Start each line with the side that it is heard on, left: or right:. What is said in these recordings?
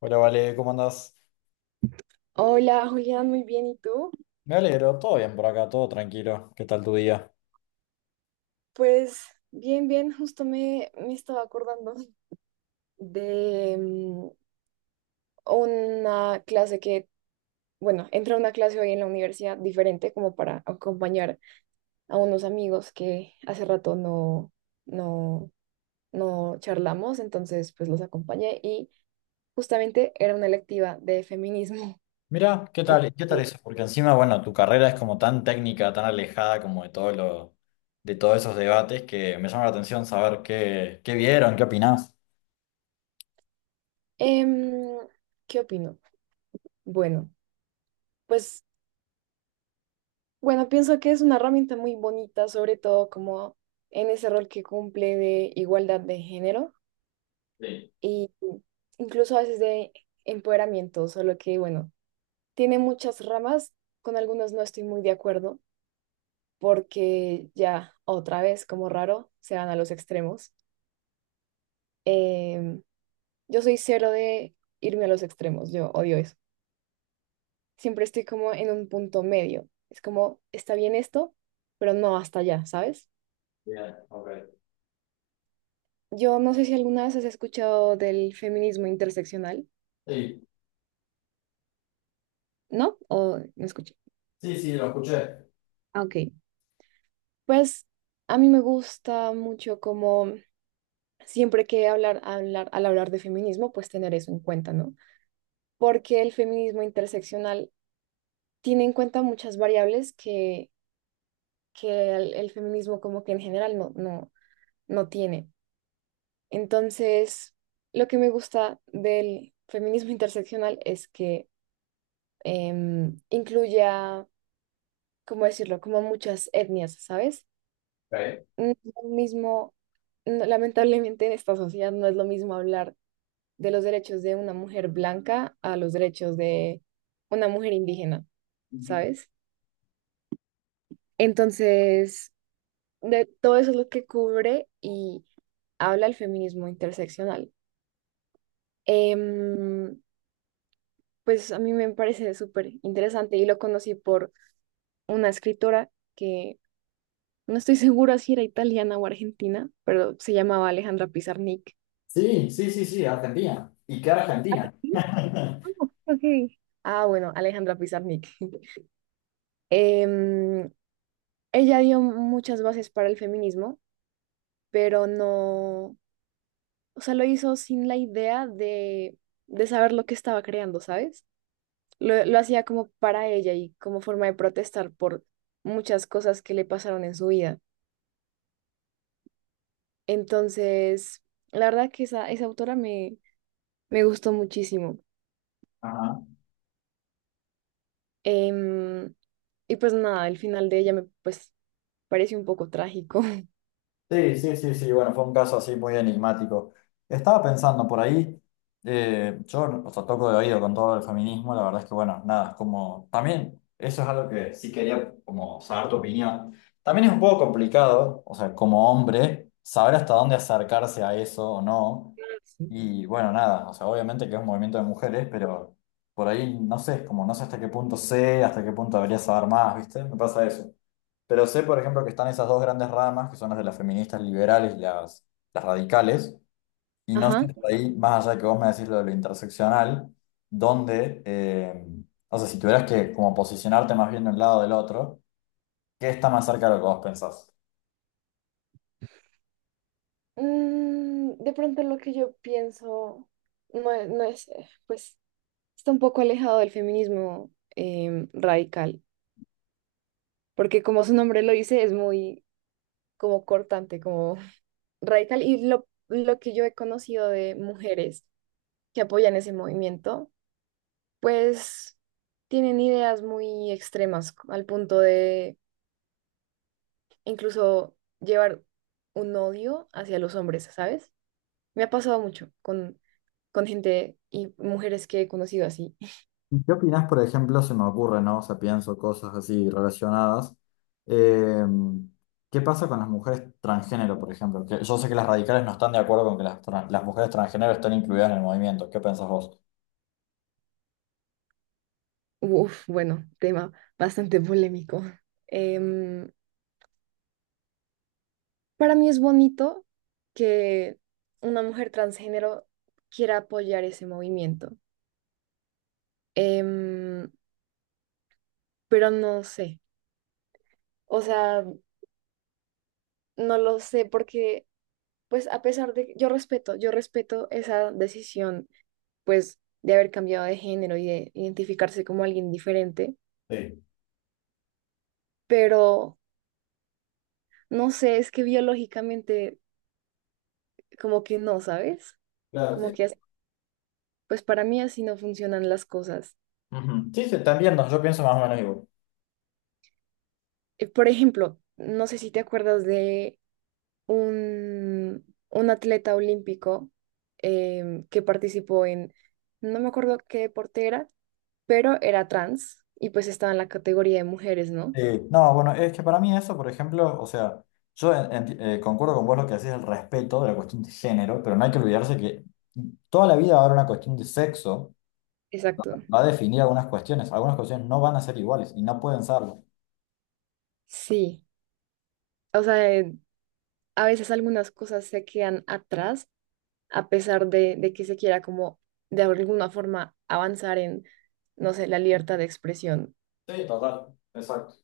left: Hola, Vale, ¿cómo andás?
right: Hola Julián, muy bien, ¿y tú?
left: Me alegro, todo bien por acá, todo tranquilo. ¿Qué tal tu día?
right: Pues bien, bien, justo me estaba acordando de una clase que, bueno, entré a una clase hoy en la universidad diferente como para acompañar a unos amigos que hace rato no, no charlamos, entonces pues los acompañé y justamente era una electiva de feminismo.
left: Mira, ¿qué tal? ¿Qué tal eso? Porque encima, bueno, tu carrera es como tan técnica, tan alejada como de todo lo, de todos esos debates que me llama la atención saber qué vieron, qué opinás.
right: Em, ¿Qué opino? Bueno, pues Bueno, pienso que es una herramienta muy bonita, sobre todo como en ese rol que cumple de igualdad de género
left: Sí,
right: y incluso a veces de empoderamiento, solo que bueno, tiene muchas ramas, con algunos no estoy muy de acuerdo porque ya otra vez, como raro, se van a los extremos. Em, yo soy cero de irme a los extremos, yo odio eso. Siempre estoy como en un punto medio. Es como, está bien esto, pero no hasta allá, ¿sabes?
left: bien, ok.
right: Yo no sé si alguna vez has escuchado del feminismo interseccional,
left: Sí,
right: ¿no? O no escuché.
left: sí, sí, lo escuché.
right: Ah, ok. Pues a mí me gusta mucho como siempre que al hablar de feminismo, pues tener eso en cuenta, ¿no? Porque el feminismo interseccional tiene en cuenta muchas variables que el feminismo como que en general no tiene. Entonces, lo que me gusta del feminismo interseccional es que incluya, ¿cómo decirlo? Como muchas etnias, ¿sabes?
left: Ok.
right: No es lo mismo, lamentablemente en esta sociedad no es lo mismo hablar de los derechos de una mujer blanca a los derechos de una mujer indígena, ¿sabes? Entonces, de todo eso es lo que cubre y habla el feminismo interseccional. Em, pues a mí me parece súper interesante y lo conocí por una escritora que... No estoy segura si era italiana o argentina, pero se llamaba Alejandra Pizarnik.
left: Sí, sí, sí, sí, Argentina. ¿Y qué Argentina?
right: Ok. Ah, bueno, Alejandra Pizarnik. Em, Ella dio muchas bases para el feminismo, pero no, o sea, lo hizo sin la idea de saber lo que estaba creando, ¿sabes? Lo hacía como para ella y como forma de protestar por muchas cosas que le pasaron en su vida. Entonces, la verdad que esa autora me gustó muchísimo.
left: Ajá.
right: Em, y pues nada, el final de ella me pues parece un poco trágico.
left: Sí, sí, sí, sí, bueno, fue un caso así muy enigmático. Estaba pensando por ahí, yo, o sea, toco de oído con todo el feminismo, la verdad es que, bueno, nada, es como, también, eso es algo que sí quería como saber tu opinión. También es un poco complicado, o sea, como hombre, saber hasta dónde acercarse a eso o no.
right: Sí.
left: Y bueno, nada, o sea, obviamente que es un movimiento de mujeres, pero por ahí, no sé, es como, no sé hasta qué punto sé, hasta qué punto debería saber más, ¿viste? Me pasa eso. Pero sé, por ejemplo, que están esas dos grandes ramas, que son las de las feministas liberales y las radicales, y no sé
right: Ajá.
left: hasta ahí, más allá de que vos me decís lo de lo interseccional, donde, o sea, si tuvieras que como posicionarte más bien de un lado o del otro, ¿qué está más cerca de lo que vos pensás?
right: Mm, de pronto lo que yo pienso no, es, no es, pues está un poco alejado del feminismo radical, porque como su nombre lo dice, es muy como cortante, como radical. Y lo que yo he conocido de mujeres que apoyan ese movimiento, pues tienen ideas muy extremas al punto de incluso llevar un odio hacia los hombres, ¿sabes? Me ha pasado mucho con gente y mujeres que he conocido así.
left: ¿Y ¿Qué opinás, por ejemplo, se me ocurre, ¿no? O sea, pienso cosas así relacionadas. Eh, ¿Qué pasa con las mujeres transgénero, por ejemplo? Que yo sé que las radicales no están de acuerdo con que las mujeres transgénero estén incluidas en el movimiento. ¿Qué pensás vos?
right: Uf, bueno, tema bastante polémico. Em, para mí es bonito que una mujer transgénero quiera apoyar ese movimiento. Em, pero no sé, o sea, no lo sé porque, pues a pesar de que yo respeto esa decisión pues de haber cambiado de género y de identificarse como alguien diferente,
left: Sí,
right: pero no sé, es que biológicamente como que no, ¿sabes?
left: claro.
right: Como que, pues para mí así no funcionan las cosas.
left: Ujú. Sí, sí, te entiendo, yo pienso más o menos igual.
right: Por ejemplo, no sé si te acuerdas de un atleta olímpico que participó en, no me acuerdo qué deporte era, pero era trans y pues estaba en la categoría de mujeres, ¿no?
left: Sí, no, bueno, es que para mí eso, por ejemplo, o sea, yo concuerdo con vos lo que decís el respeto de la cuestión de género, pero no hay que olvidarse que toda la vida va a haber una cuestión de sexo,
right: Exacto.
left: va a definir algunas cuestiones no van a ser iguales y no pueden serlo.
right: Sí. O sea, a veces algunas cosas se quedan atrás a pesar de que se quiera como de alguna forma avanzar en, no sé, la libertad de expresión.
left: Sí, total, exacto.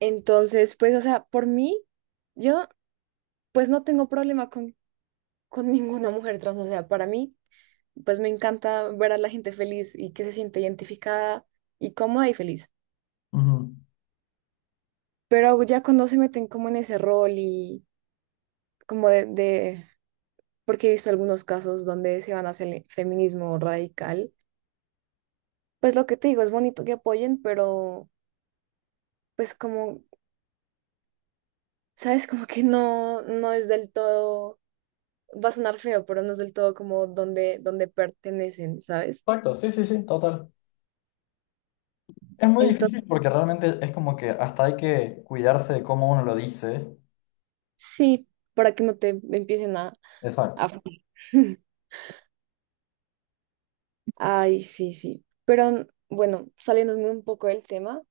right: Entonces, pues, o sea, por mí, yo pues no tengo problema con ninguna mujer trans, o sea, para mí, pues me encanta ver a la gente feliz y que se siente identificada y cómoda y feliz.
left: Ujú.
right: Pero ya cuando se meten como en ese rol y como de porque he visto algunos casos donde se van hacia el feminismo radical. Pues lo que te digo, es bonito que apoyen, pero pues como, ¿sabes? Como que no, no es del todo, va a sonar feo, pero no es del todo como donde pertenecen, ¿sabes?
left: Exacto, sí, sí, sí, total. Es muy
right: Entonces,
left: difícil porque realmente es como que hasta hay que cuidarse de cómo uno lo dice.
right: sí, para que no te empiecen
left: Exacto.
right: a... fregar. Ay, sí, sí. Pero bueno, saliéndome un poco del tema,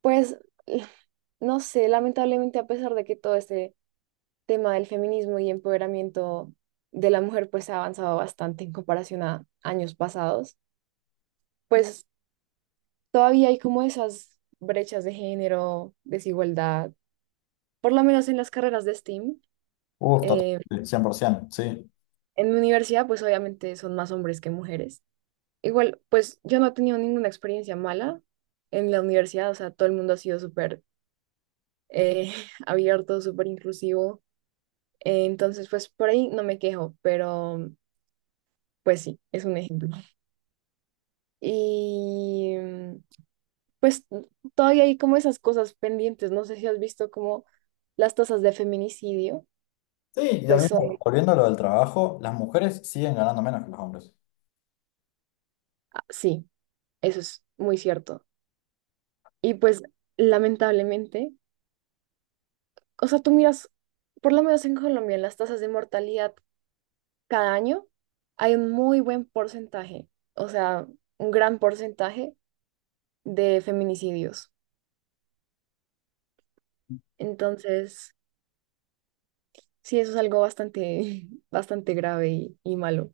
right: pues eh, no sé, lamentablemente a pesar de que todo este tema del feminismo y empoderamiento de la mujer pues ha avanzado bastante en comparación a años pasados, pues todavía hay como esas brechas de género, desigualdad, por lo menos en las carreras de STEAM.
left: Uf, total,
right: Eh,
left: 100%, sí.
right: en mi universidad, pues obviamente son más hombres que mujeres. Igual, pues yo no he tenido ninguna experiencia mala en la universidad, o sea, todo el mundo ha sido súper eh, abierto, súper inclusivo. Entonces, pues por ahí no me quejo, pero pues sí, es un ejemplo. Y pues todavía hay como esas cosas pendientes, no sé si has visto como las tasas de feminicidio.
left: Sí, y lo
right: Pues son,
left: volviendo a lo del trabajo, las mujeres siguen ganando menos que los hombres.
right: ah, sí, eso es muy cierto. Y pues lamentablemente, o sea, tú miras, por lo menos en Colombia, en las tasas de mortalidad cada año hay un muy buen porcentaje, o sea, un gran porcentaje de feminicidios. Entonces, sí, eso es algo bastante, bastante grave y malo.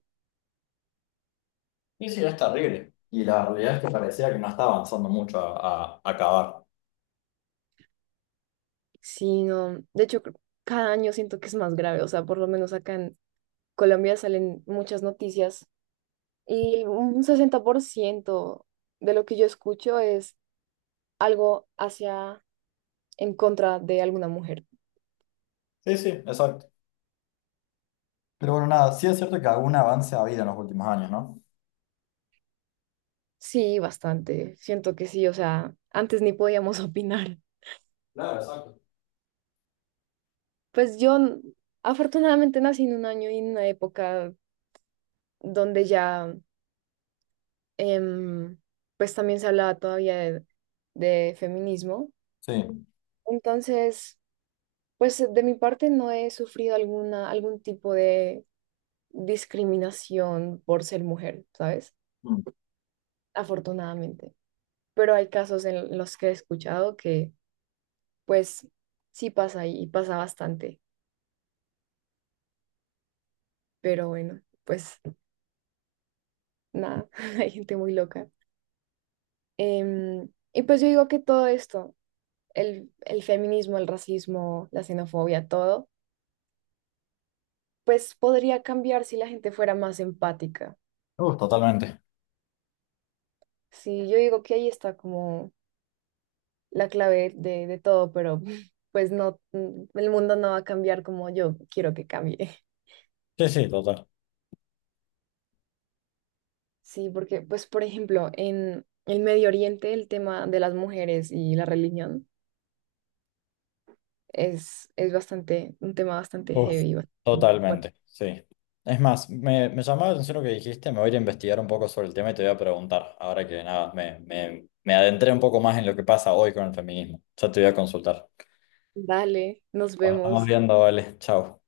left: Y sí, es terrible. Y la realidad es que parecía que no está avanzando mucho a acabar.
right: Sí, no, de hecho, cada año siento que es más grave, o sea, por lo menos acá en Colombia salen muchas noticias. Y un 60% de lo que yo escucho es algo hacia, en contra de alguna mujer.
left: Sí, sí, exacto. Pero bueno, nada, sí es cierto que algún avance ha habido en los últimos años, ¿no?
right: Sí, bastante. Siento que sí, o sea, antes ni podíamos opinar.
left: Claro, exacto.
right: Pues yo afortunadamente nací en un año y en una época donde ya, em, pues también se hablaba todavía de feminismo.
left: Sí.
right: Entonces, pues de mi parte no he sufrido alguna, algún tipo de discriminación por ser mujer, ¿sabes?
left: Mm.
right: Afortunadamente. Pero hay casos en los que he escuchado que, pues, sí pasa y pasa bastante. Pero bueno, pues nada, hay gente muy loca. Y pues yo digo que todo esto, el feminismo, el racismo, la xenofobia, todo, pues podría cambiar si la gente fuera más empática.
left: Uf, totalmente.
right: Sí, yo digo que ahí está como la clave de todo, pero pues no, mm, el mundo no va a cambiar como yo quiero que cambie.
left: Sí, sí, total.
right: Sí, porque, pues, por ejemplo, en el Medio Oriente el tema de las mujeres y la religión es bastante, un tema bastante
left: Uf,
right: heavy. Bastante.
left: totalmente, sí. Es más, me llamaba la atención lo que dijiste, me voy a ir a investigar un poco sobre el tema y te voy a preguntar, ahora que nada, me adentré un poco más en lo que pasa hoy con el feminismo. Ya te voy a consultar.
right: Dale, nos
left: Nos estamos
right: vemos.
left: viendo, vale. Chao.